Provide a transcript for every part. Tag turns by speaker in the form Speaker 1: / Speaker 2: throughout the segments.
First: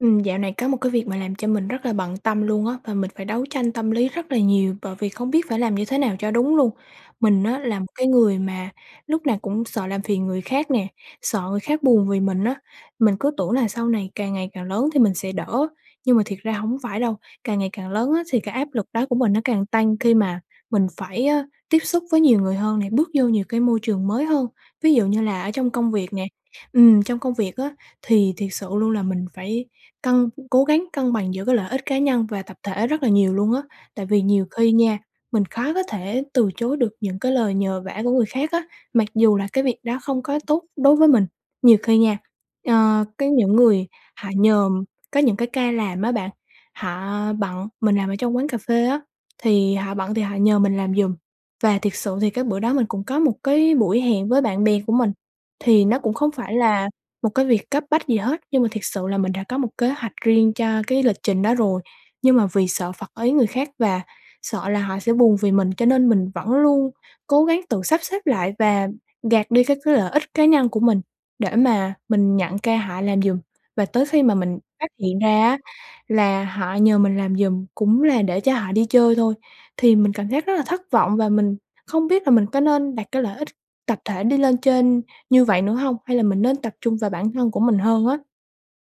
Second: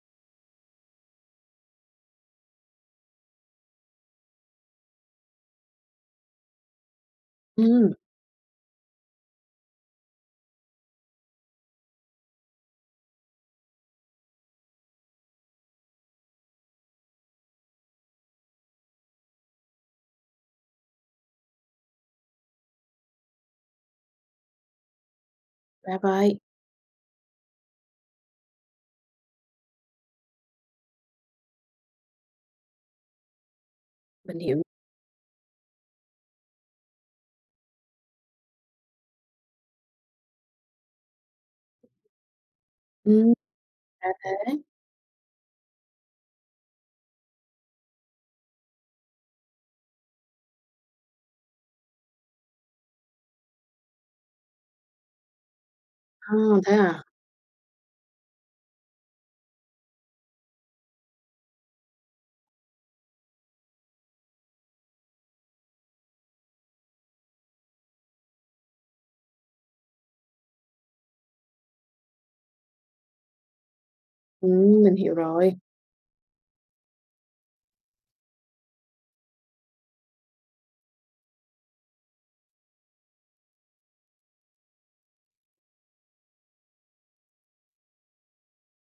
Speaker 1: Ừm, dạo này có một cái việc mà làm cho mình rất là bận tâm luôn á, và mình phải đấu tranh tâm lý rất là nhiều bởi vì không biết phải làm như thế nào cho đúng luôn. Mình á là một
Speaker 2: Ừm.
Speaker 1: cái người mà lúc nào cũng sợ làm phiền người khác nè, sợ người khác buồn vì mình á. Mình cứ tưởng là sau này càng ngày càng lớn thì mình sẽ đỡ, nhưng mà thiệt ra hổng phải đâu, càng ngày càng lớn á thì cái áp lực đó của mình nó càng tăng khi mà mình phải, a, tiếp xúc với nhiều người hơn nè, bước vô nhiều cái môi trường mới hơn, ví dụ như là ở trong công
Speaker 2: Ra
Speaker 1: việc nè.
Speaker 2: vậy.
Speaker 1: Ừm, trong công việc á, thì thiệt sự luôn là mình phải cân cố gắng cân bằng giữa cái lợi ích cá nhân và tập thể rất là nhiều luôn á. Tại vì
Speaker 2: Mình
Speaker 1: nhiều
Speaker 2: hiểu.
Speaker 1: khi nha, mình khó có thể từ chối được những cái lời nhờ vả của người khác á, mặc dù là cái việc đó không có tốt đối với mình. Nhiều khi nha, ờ, có
Speaker 2: Ừm,
Speaker 1: những người
Speaker 2: ra
Speaker 1: họ
Speaker 2: thế.
Speaker 1: nhờ có những cái ca làm á bạn, họ bận, mình làm ở trong quán cà phê á, thì họ bận thì họ nhờ mình làm giùm và thiệt sự thì cái bữa đó mình cũng có một cái buổi hẹn với bạn bè của mình, thì nó cũng không
Speaker 2: À,
Speaker 1: phải
Speaker 2: thế
Speaker 1: là
Speaker 2: à?
Speaker 1: một cái việc cấp bách gì hết, nhưng mà thiệt sự là mình đã có một kế hoạch riêng cho cái lịch trình đó rồi, nhưng mà vì sợ phật ý người khác và sợ là họ sẽ buồn vì mình cho nên mình vẫn luôn cố gắng tự sắp xếp lại và gạt đi cái cái lợi ích cá nhân của mình để mà mình nhận ca họ làm giùm. Và tới khi mà mình
Speaker 2: Ừm,
Speaker 1: phát
Speaker 2: mình hiểu
Speaker 1: hiện ra
Speaker 2: rồi.
Speaker 1: á là họ nhờ mình làm giùm cũng là để cho họ đi chơi thôi, thì mình cảm giác rất là thất vọng và mình không biết là mình có nên đặt cái lợi ích tập thể đi lên trên như vậy nữa hông, hay là mình nên tập trung vào bản thân của mình hơn á?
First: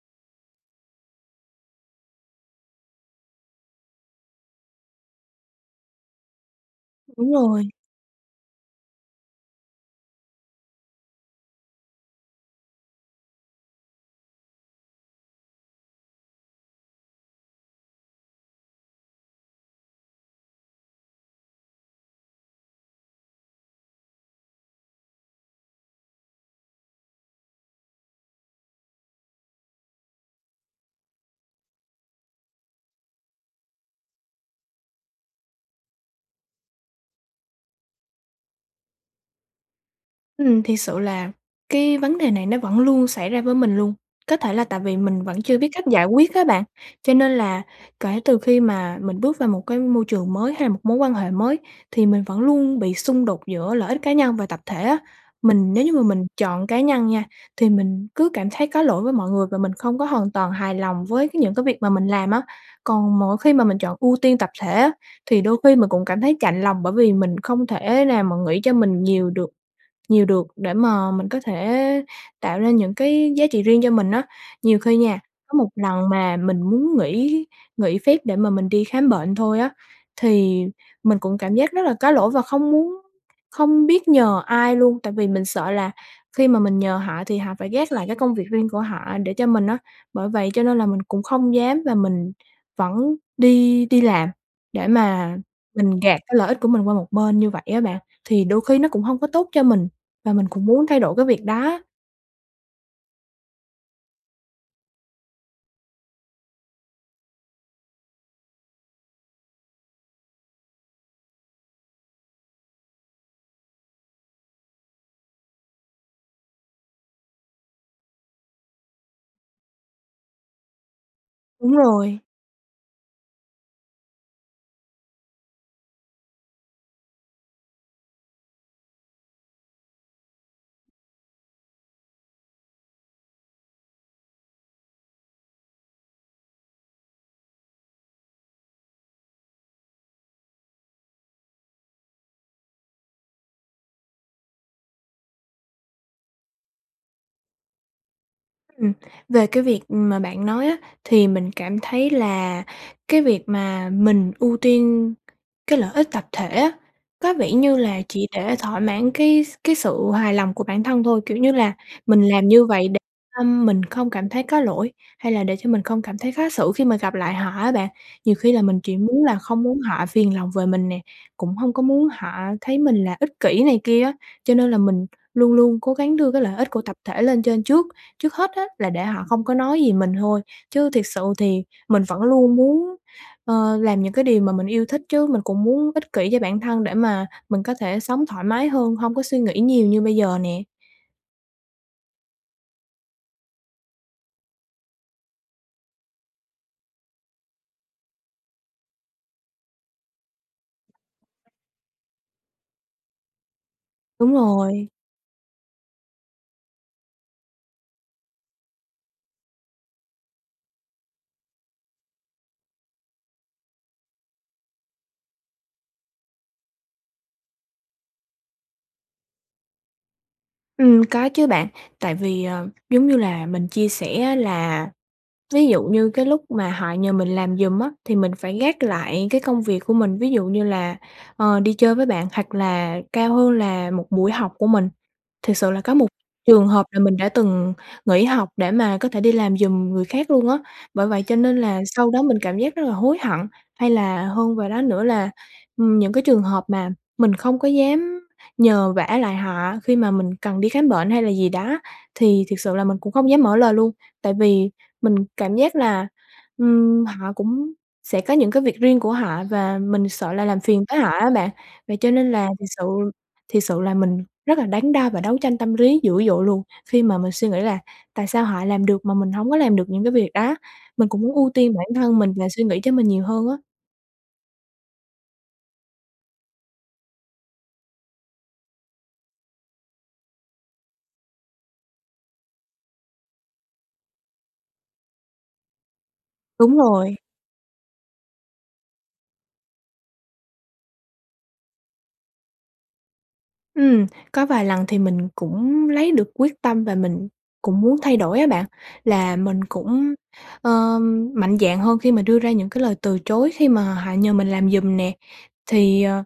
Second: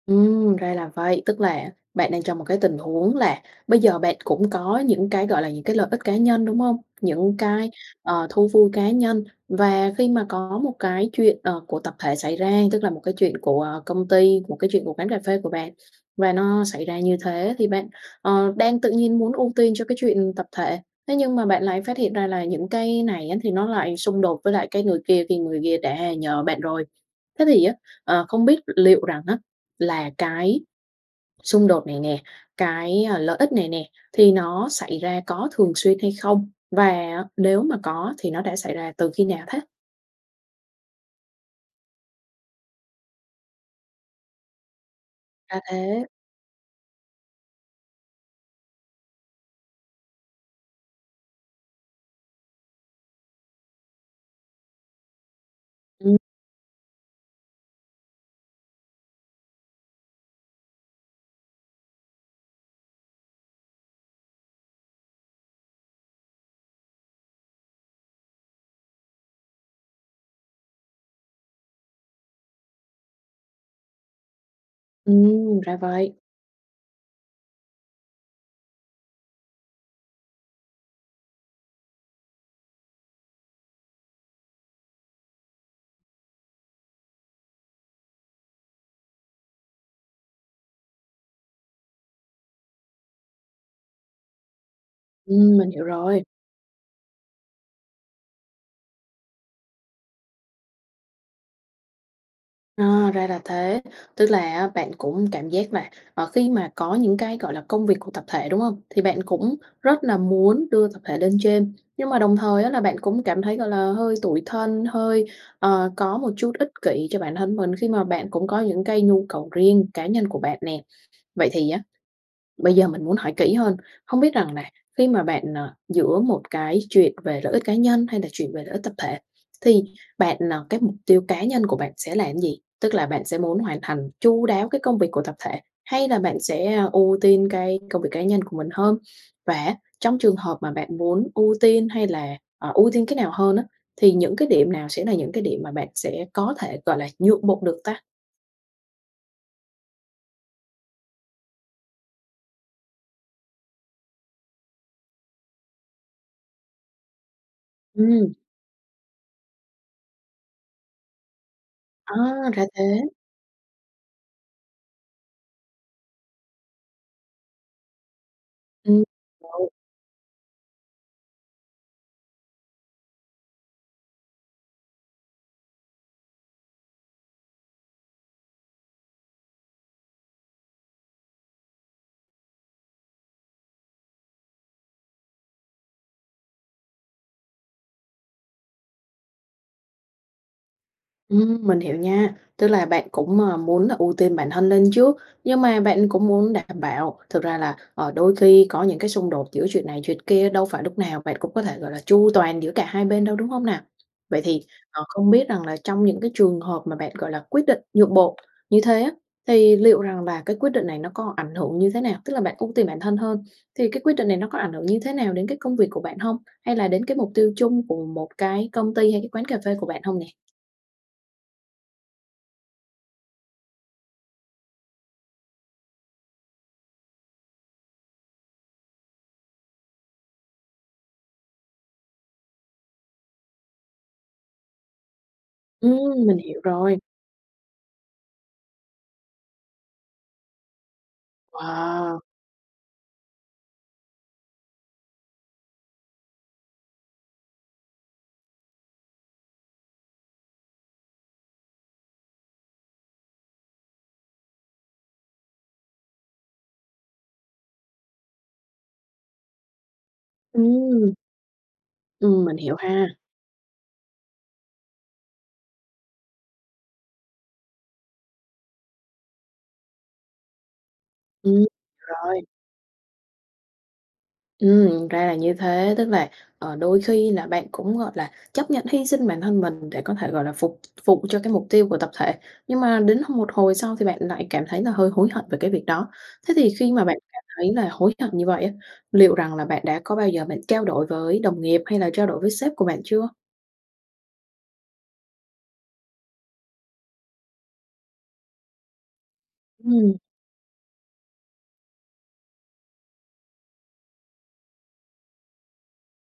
Speaker 2: Ừm, ra là vậy, tức là bạn đang trong một cái tình huống là bây giờ bạn cũng có những cái, gọi là, những cái lợi ích cá nhân, đúng hông?
Speaker 1: Đúng
Speaker 2: Những
Speaker 1: rồi.
Speaker 2: cái, ờ, thú vui cá nhân và khi mà có một cái chuyện, ờ, của tập thể xảy ra, tức là một cái chuyện của, ờ, công ty, một cái chuyện của quán cà phê của bạn và nó xảy ra như thế thì bạn, ờ, đang tự nhiên muốn ưu tiên cho cái chuyện tập thể, thế nhưng mà bạn lại phát hiện ra là những cái này á, thì nó lại xung đột với lại cái người kia khi người kia đã nhờ bạn rồi. Thế thì á, ờ, không biết liệu rằng á là cái xung đột này nè, cái, à, lợi ích này nè thì nó xảy ra có thường xuyên hay không? Và nếu mà có thì nó đã xảy ra từ khi nào thế?
Speaker 1: Ừm, thiệt sự là cái vấn đề này nó vẫn luôn xảy ra với mình luôn, có thể là tại vì mình vẫn chưa
Speaker 2: Ra
Speaker 1: biết cách
Speaker 2: thế.
Speaker 1: giải quyết á bạn, cho nên là kể từ khi mà mình bước vào một cái môi trường mới hay là một mối quan hệ mới thì mình vẫn luôn bị xung đột giữa lợi ích cá nhân và tập thể á. Mình nếu như mà
Speaker 2: Ừm.
Speaker 1: mình chọn cá nhân nha, thì mình cứ cảm thấy có lỗi với mọi người và mình không có hoàn toàn hài lòng với cái những cái việc mà mình làm á, còn mỗi khi mà mình chọn ưu tiên tập thể á thì đôi khi mình cũng cảm thấy chạnh lòng bởi vì mình không thể nào mà nghĩ cho mình nhiều được nhiều được để mà mình có thể tạo ra những cái giá trị riêng cho mình á. Nhiều khi nha, có
Speaker 2: Ừm,
Speaker 1: một
Speaker 2: ra
Speaker 1: lần
Speaker 2: vậy.
Speaker 1: mà mình muốn nghỉ nghỉ phép để mà mình đi khám bệnh thôi á, thì mình cũng cảm giác rất là có lỗi và không muốn không biết nhờ ai luôn, tại vì mình sợ là khi mà mình nhờ họ thì họ phải gác lại cái công việc riêng của họ để cho mình á. Bởi vậy cho nên là mình cũng không dám và mình vẫn đi đi làm để mà
Speaker 2: Ừm, mình hiểu
Speaker 1: mình gạt
Speaker 2: rồi!
Speaker 1: cái lợi ích của mình qua một bên như vậy á bạn, thì đôi khi nó cũng hông có tốt cho mình và mình cũng muốn thay đổi cái việc đó.
Speaker 2: Ờ, ra là thế, tức là á, bạn cũng cảm giác là, ờ, khi mà có những cái, gọi là, công việc của tập thể, đúng hông? Thì bạn cũng rất là muốn đưa tập thể lên trên, nhưng mà đồng thời á, là bạn cũng cảm thấy, gọi là, hơi tủi thân, hơi, ờ, có một chút ích kỷ cho bản thân mình, khi mà bạn cũng có những cái nhu cầu riêng cá nhân của bạn nè. Vậy thì
Speaker 1: Đúng
Speaker 2: á,
Speaker 1: rồi.
Speaker 2: bây giờ mình muốn hỏi kỹ hơn, hông biết rằng là, khi mà bạn ờ, giữa một cái chuyện về lợi ích cá nhân hay là chuyện về lợi ích tập thể, thì bạn ờ, cái mục tiêu cá nhân của bạn sẽ làm cái gì? Tức là bạn sẽ muốn hoàn thành chu đáo cái công việc của tập thể hay là bạn sẽ, a, ưu tiên cái công việc cá nhân của mình hơn? Và á, trong trường hợp mà bạn muốn ưu tiên hay là ờ, ưu tiên cái nào hơn á, thì những cái điểm nào sẽ là những cái điểm mà bạn sẽ có thể, gọi là, nhượng bộ được ta?
Speaker 1: Ừm, về cái việc, ừm, mà bạn nói á, thì mình cảm thấy là cái việc mà mình ưu tiên cái lợi ích tập thể á, có vẻ như là chỉ
Speaker 2: Ừm.
Speaker 1: để thỏa mãn cái s cái sự hài lòng của bản thân thôi, kiểu như là, mình làm
Speaker 2: À! Ra
Speaker 1: như
Speaker 2: thế.
Speaker 1: vậy để tâm mình không cảm thấy có lỗi, hay là để cho mình không cảm thấy khó xử khi mà gặp lại họ á bạn. Nhiều khi là mình chỉ
Speaker 2: Ừm.
Speaker 1: muốn là không
Speaker 2: [unintelligible]
Speaker 1: muốn họ phiền lòng về mình nè, cũng hông có muốn họ thấy mình là ích kỷ này kia á, cho nên là mình luôn luôn cố gắng đưa cái lợi ích của tập thể lên trên trước. Trước hết á, là để họ không có nói gì mình thôi, chứ thiệt sự thì mình vẫn luôn muốn, ơ, làm những cái điều mà mình yêu thích chứ, mình cũng muốn ích kỷ cho bản thân để mà mình có thể sống thoải mái hơn, hông có suy nghĩ nhiều như bây giờ nè.
Speaker 2: Ừm, mình hiểu nha, tức là bạn cũng, ờ, muốn là ưu tiên bản thân lên trước, nhưng mà bạn cũng muốn đảm bảo thực ra là, ờ, đôi khi có những cái xung đột giữa chuyện này chuyện kia đâu phải lúc nào bạn cũng có thể, gọi là, chu toàn giữa cả hai bên đâu, đúng hông nà?
Speaker 1: Đúng
Speaker 2: Vậy thì,
Speaker 1: rồi.
Speaker 2: ờ, không biết rằng là trong những cái trường hợp mà bạn, gọi là, quyết định nhượng bộ như thế á, thì liệu rằng là cái quyết định này nó có ảnh hưởng như thế nào? Tức là bạn ưu tiên bản thân hơn, thì cái quyết định này nó có ảnh hưởng như thế nào đến cái công việc của bạn hông? Hay là đến cái mục tiêu chung của một cái công ty hay cái quán cà phê của bạn hông nè?
Speaker 1: Ừm, có chứ bạn tại vì, ờ, giống như là mình chia sẻ á là, ví dụ như cái lúc mà họ nhờ mình làm giùm á, thì mình phải gác lại cái công việc của mình, ví dụ như là, ờ, đi chơi với bạn hoặc là cao hơn là một buổi học của mình. Thiệt sự là có một
Speaker 2: Ừm, mình hiểu
Speaker 1: trường hợp
Speaker 2: rồi.
Speaker 1: là mình đã từng nghỉ học để mà có thể đi làm giùm người khác luôn á, bởi vậy cho nên là sau đó
Speaker 2: Wow!
Speaker 1: mình cảm giác rất là hối hận. Hay là hơn vào đó nữa là, ừm, những cái trường hợp mà mình không có dám nhờ vả lại họ khi mà mình cần đi khám bệnh hay là gì đó, thì thiệt sự là mình cũng không dám mở lời luôn, tại vì mình cảm giác là, ừm, họ cũng sẽ có những cái việc riêng của họ và mình sợ là làm phiền tới họ
Speaker 2: Ừm.
Speaker 1: á bạn. Vậy cho nên
Speaker 2: Ừm,
Speaker 1: là
Speaker 2: mình
Speaker 1: thiệt
Speaker 2: hiểu
Speaker 1: sự
Speaker 2: ha.
Speaker 1: thiệt sự là mình rất là đắn đo và đấu tranh tâm lý dữ dội luôn, khi mà mình suy nghĩ là "Tại sao họ làm được mà mình hổng có làm được những cái việc đó?" mình cũng muốn ưu
Speaker 2: Ừm,
Speaker 1: tiên bản thân mình
Speaker 2: rồi.
Speaker 1: và suy nghĩ cho mình nhiều hơn á.
Speaker 2: Ừm, ra là như thế, tức là, ờ, đôi khi là bạn cũng, gọi là, chấp nhận hy sinh bản thân mình để có thể, gọi là, phục vụ cho cái mục tiêu của tập thể, nhưng mà đến hồi một hồi sau thì bạn lại cảm thấy là hơi hối hận về cái việc đó. Thế thì
Speaker 1: Đúng
Speaker 2: khi mà
Speaker 1: rồi.
Speaker 2: bạn cảm thấy là hối hận như vậy á, liệu rằng là bạn đã có bao giờ bạn trao đổi với đồng nghiệp hay là trao đổi với sếp của bạn chưa?
Speaker 1: Ừm, có vài lần thì mình cũng lấy được quyết tâm và mình cũng muốn thay đổi á bạn, là mình
Speaker 2: Ừm.
Speaker 1: cũng, ơ, mạnh dạn hơn khi mà đưa ra những cái lời từ chối khi mà họ nhờ mình làm giùm nè, thì, ờ,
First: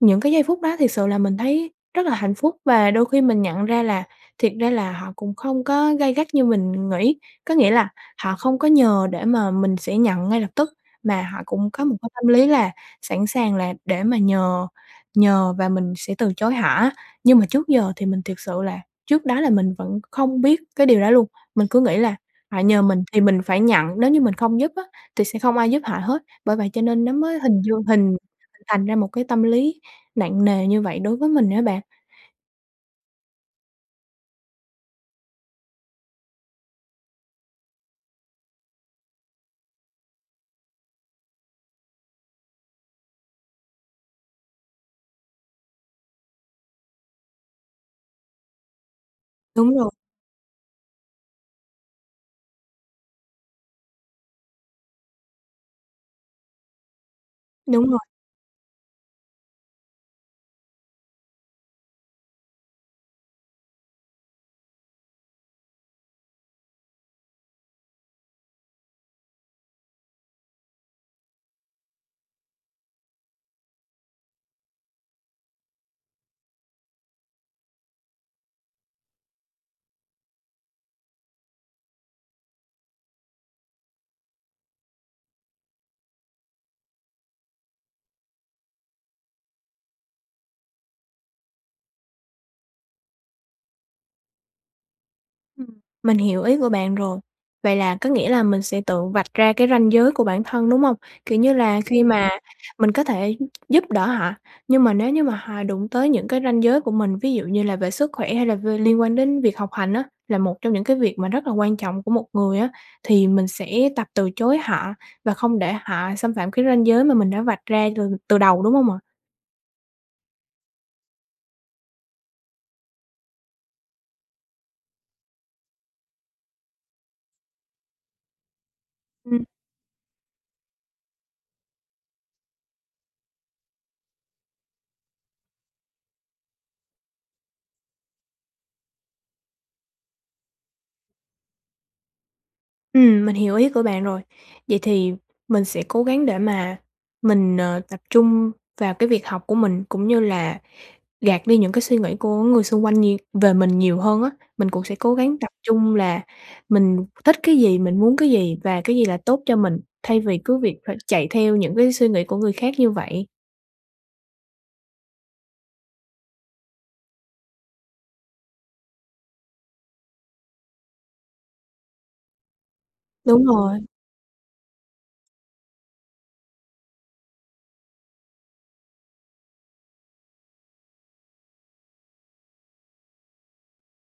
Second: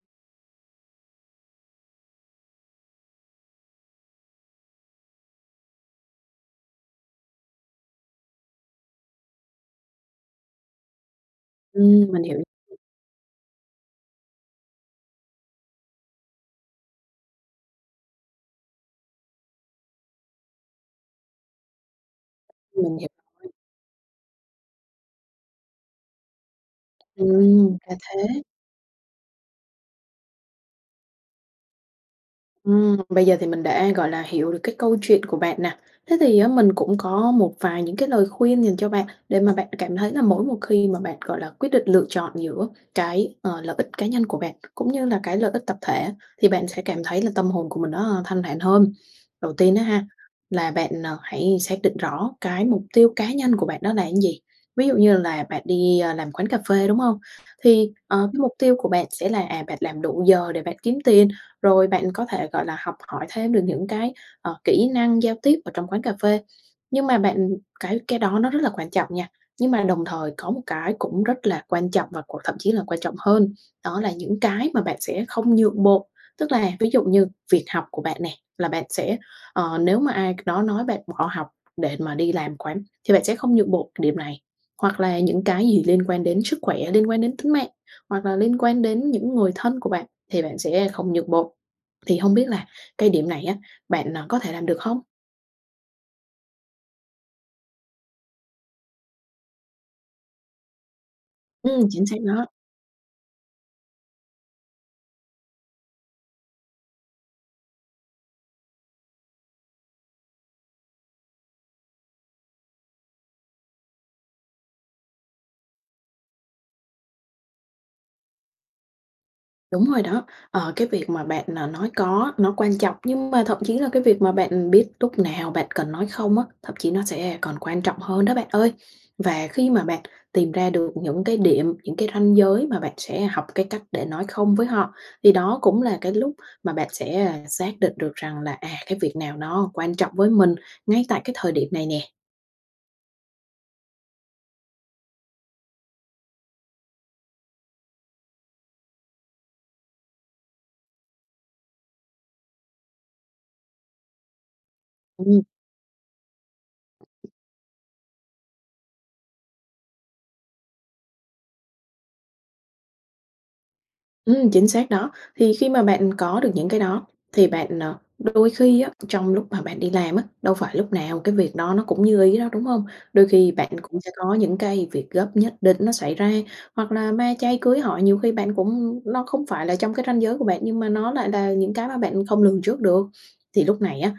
Speaker 1: những cái giây phút đó thiệt sự là mình thấy rất là hạnh phúc và đôi khi mình nhận ra là thiệt ra là họ cũng không có gay gắt như mình nghĩ. Có nghĩa là họ không có nhờ để mà mình sẽ nhận ngay lập tức, mà họ cũng có một cái
Speaker 2: Ừm, mình
Speaker 1: tâm
Speaker 2: hiểu.
Speaker 1: lý là sẵn sàng là để mà nhờ nhờ và mình sẽ từ chối họ á. Nhưng mà trước giờ thì mình thiệt sự là trước đó là mình vẫn không biết cái điều đó luôn, mình cứ nghĩ là họ nhờ
Speaker 2: Mình
Speaker 1: mình
Speaker 2: hiểu.
Speaker 1: thì mình phải nhận, nếu như mình không giúp á thì sẽ không ai giúp họ hết. Bởi vậy cho nên nó mới hình
Speaker 2: Ừm,
Speaker 1: dương
Speaker 2: ra
Speaker 1: hình
Speaker 2: thế.
Speaker 1: thành ra một cái tâm lý nặng nề như vậy đối với mình á bạn.
Speaker 2: Ừm, bây giờ thì mình đã, gọi là, hiểu được cái câu chuyện của bạn nè, thế thì á mình cũng có một vài những cái lời khuyên dành cho bạn, để mà bạn cảm thấy là mỗi một khi mà bạn, gọi là, quyết định lựa chọn giữa cái, ờ, lợi ích cá nhân của bạn, cũng như là cái lợi ích tập thể thì bạn sẽ cảm thấy là tâm hồn của mình nó, ơ, thanh thản hơn. Đầu tiên
Speaker 1: Đúng
Speaker 2: á
Speaker 1: rồi.
Speaker 2: ha, là bạn, ờ, hãy xác định rõ cái mục tiêu cá nhân của bạn đó là gì, ví dụ như là bạn đi, à, làm quán cà phê, đúng hông?
Speaker 1: Đúng
Speaker 2: Thì,
Speaker 1: rồi.
Speaker 2: ờ, cái mục tiêu của bạn sẽ là, à, bạn làm đủ giờ để bạn kiếm tiền, rồi bạn có thể, gọi là, học hỏi thêm được những cái, ờ, kỹ năng giao tiếp ở trong quán cà phê, nhưng mà bạn cái cái đó nó rất là quan trọng nha. Nhưng mà đồng thời có một cái cũng rất là quan trọng và còn thậm chí là quan trọng hơn, đó là những cái mà bạn sẽ không nhượng bộ. Tức là ví dụ như việc học của bạn nè là bạn sẽ, ờ, nếu mà ai đó nói bạn bỏ học để mà đi làm quán thì bạn sẽ không nhượng bộ điểm này, hoặc là những cái gì liên quan đến sức khỏe, liên quan đến tính mạng, hoặc là liên quan đến những người thân của bạn thì bạn sẽ không nhượng bộ. Thì hông biết là cái điểm này á bạn, ờ, có thể làm được không?
Speaker 1: Ừm, mình hiểu ý của bạn rồi, vậy là có nghĩa là mình sẽ tự vạch ra cái ranh giới của bản thân, đúng hông? Kiểu như là
Speaker 2: Ừm,
Speaker 1: khi
Speaker 2: chính xác
Speaker 1: mà
Speaker 2: đó.
Speaker 1: mình có thể giúp đỡ họ, nhưng mà nếu như mà họ đụng tới những cái ranh giới của mình, ví dụ như là về sức khỏe hay là v liên quan đến việc học hành á, là một trong những cái việc mà rất là quan trọng của một người á, thì mình sẽ tập từ chối họ và không để họ xâm phạm cái ranh giới mà mình đã vạch ra từ từ đầu, đúng hông ạ?
Speaker 2: Đúng rồi đó. Ờ, cái việc mà bạn, à, nói có nó quan trọng, nhưng mà thậm chí là cái việc mà bạn, ừm, biết lúc nào bạn cần nói không á, thậm chí nó sẽ còn quan trọng hơn đó bạn ơi.
Speaker 1: Ừm.
Speaker 2: Và khi mà bạn tìm ra được những cái điểm, những cái ranh giới mà bạn sẽ học cái cách để nói không với họ, thì đó cũng là cái lúc mà bạn sẽ, ơ, xác định được rằng là, à, cái việc nào nó quan trọng với mình ngay tại cái thời điểm này nè.
Speaker 1: Ừm, mình hiểu ý của bạn rồi, vậy thì mình sẽ cố gắng để mà mình, ờ, tập trung vào cái việc học của mình cũng như là gạt đi những cái suy nghĩ của người xung quanh nhiều về mình nhiều hơn á. Mình cũng sẽ cố gắng
Speaker 2: Ừm.
Speaker 1: tập trung là mình thích cái gì, mình muốn cái gì và cái gì là tốt cho mình thay vì cứ việc phải chạy theo những cái suy nghĩ của người khác như vậy.
Speaker 2: Ừm, chính xác đó. Thì khi mà bạn có được những cái đó thì bạn, ờ, đôi khi á trong lúc mà bạn đi làm á, đâu phải lúc nào cái việc đó nó cũng như ý đâu, đúng hông? Đôi
Speaker 1: Đúng
Speaker 2: khi bạn
Speaker 1: rồi.
Speaker 2: cũng sẽ có những cái việc gấp nhất định nó xảy ra hoặc là ma chay, cưới hỏi nhiều khi bạn cũng nó không phải là trong cái ranh giới của bạn nhưng mà nó lại là những cái mà bạn không lường trước được. Thì lúc này á,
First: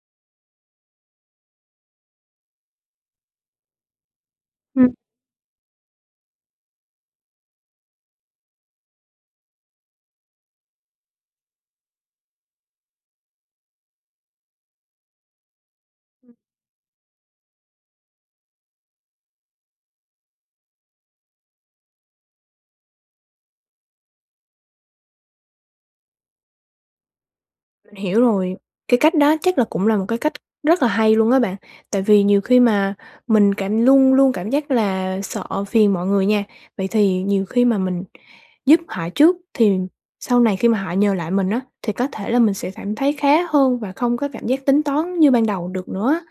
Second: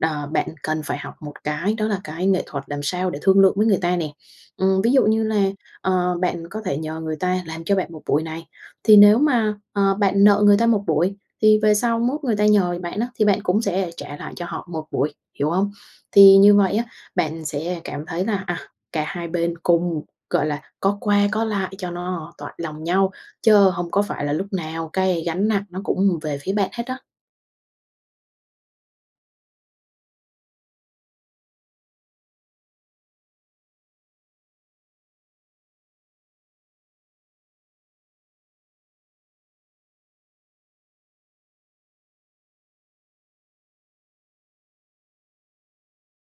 Speaker 2: đờ, bạn cần phải học một cái đó là cái nghệ thuật làm sao để thương lượng với người ta nè. Ừm,
Speaker 1: Ừm.
Speaker 2: ví dụ như là, ờ, bạn có thể nhờ người ta làm cho bạn 1 buổi này, thì nếu mà, ờ, bạn nợ người ta 1 buổi thì về sau mốt người ta nhờ gì bạn á, thì bạn cũng sẽ lại trả lại cho họ 1 buổi, hiểu hông?
Speaker 1: [unintelligible]
Speaker 2: Thì như vậy á, bạn sẽ cảm thấy là, à, cả hai bên cùng, gọi là, có qua có lại cho nó toại lòng nhau, chớ hông có phải là lúc nào cái gánh nặng nó cũng, ừm, về phía bạn hết á.
Speaker 1: Mình hiểu rồi, cái cách đó chắc là cũng là một cái cách rất là hay luôn á bạn. Tại vì nhiều khi mà mình cảm luôn luôn cảm giác là sợ phiền mọi người nha. Vậy thì nhiều khi mà mình giúp họ trước thì sau này khi mà họ nhờ lại mình á thì có thể là mình sẽ cảm thấy khá hơn và không có cảm giác tính toán như ban đầu được nữa á.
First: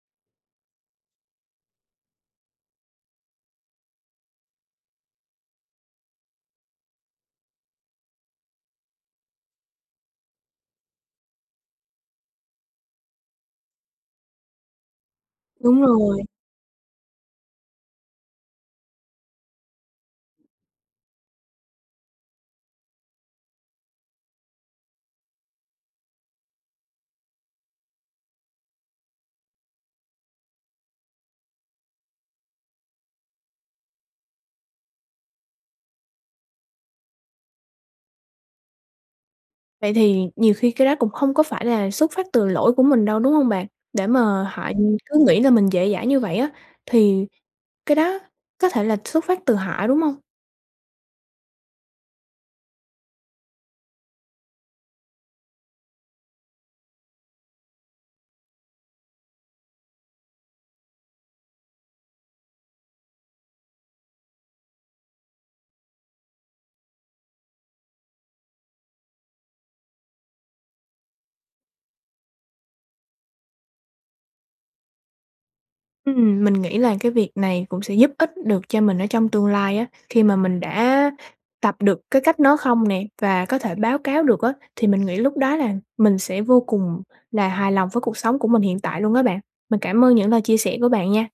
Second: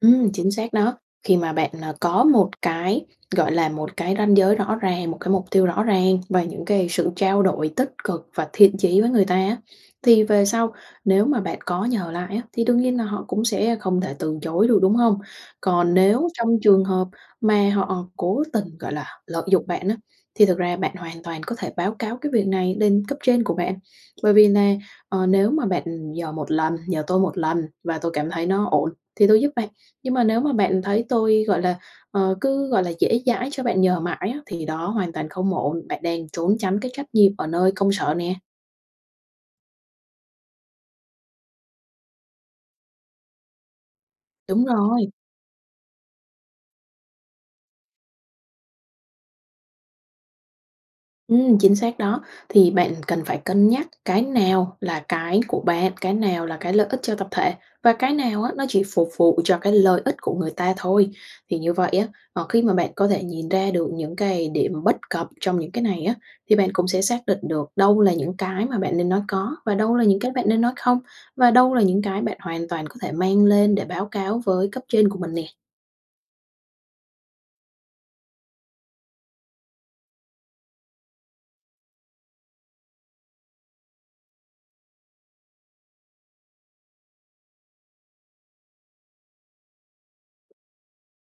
Speaker 2: Ừm, chính xác đó, khi mà bạn, ờ, có một cái, gọi là, một cái ranh giới rõ ràng, một cái mục tiêu rõ ràng và những cái sự trao đổi tích cực và thiện chí với người ta á, thì về sau nếu mà bạn có nhờ lại á, thì đương nhiên là họ cũng sẽ không thể từ chối được, đúng không?
Speaker 1: Đúng
Speaker 2: Còn
Speaker 1: rồi.
Speaker 2: nếu trong trường hợp mà họ cố tình, gọi là, lợi dụng bạn á, thì thực ra bạn hoàn toàn có thể báo cáo cái việc này lên cấp trên của bạn bởi vì nà: "Ờ, nếu mà bạn nhờ một lần, nhờ tôi một lần và tôi cảm thấy nó ổn thì tôi giúp bạn nhưng mà nếu mà bạn thấy tôi, gọi là, ờ, cứ, gọi là, dễ dãi cho bạn nhờ mãi á, thì đó hoàn toàn không ổn, bạn đang trốn tránh cái trách nhiệm ở nơi công sở." nè.
Speaker 1: Vậy thì nhiều khi cái đó cũng hông có phải là xuất phát từ lỗi của mình đâu, đúng hông bạn? Để mà họ,
Speaker 2: Đúng
Speaker 1: ừm,
Speaker 2: rồi.
Speaker 1: cứ nghĩ là mình dễ dãi như vậy á, thì cái đó có thể là xuất phát từ họ, đúng hông?
Speaker 2: Ừm, chính xác đó, thì bạn cần phải cân nhắc cái nào là cái của bạn, cái nào là cái lợi ích cho tập thể và cái nào á, nó chỉ phục vụ cho cái lợi ích của người ta thôi. Thì như vậy á, ờ, khi mà bạn có thể nhìn ra được những cái điểm bất cập trong những cái này á, thì bạn cũng sẽ xác định được đâu là những cái mà bạn nên nói có, và đâu là những cái bạn nên nói không, và đâu là những cái bạn hoàn toàn có thể mang lên để báo cáo với cấp trên của mình nè.
Speaker 1: Ừm, mình nghĩ là cái việc này cũng sẽ giúp ích được cho mình ở trong tương lai á, khi mà mình đã tập được cái cách nói không nè và có thể báo cáo được á, thì mình nghĩ lúc đó là mình sẽ vô cùng là hài lòng với cuộc sống của mình hiện tại luôn á bạn. Mình cảm ơn những lời chia sẻ của bạn nha!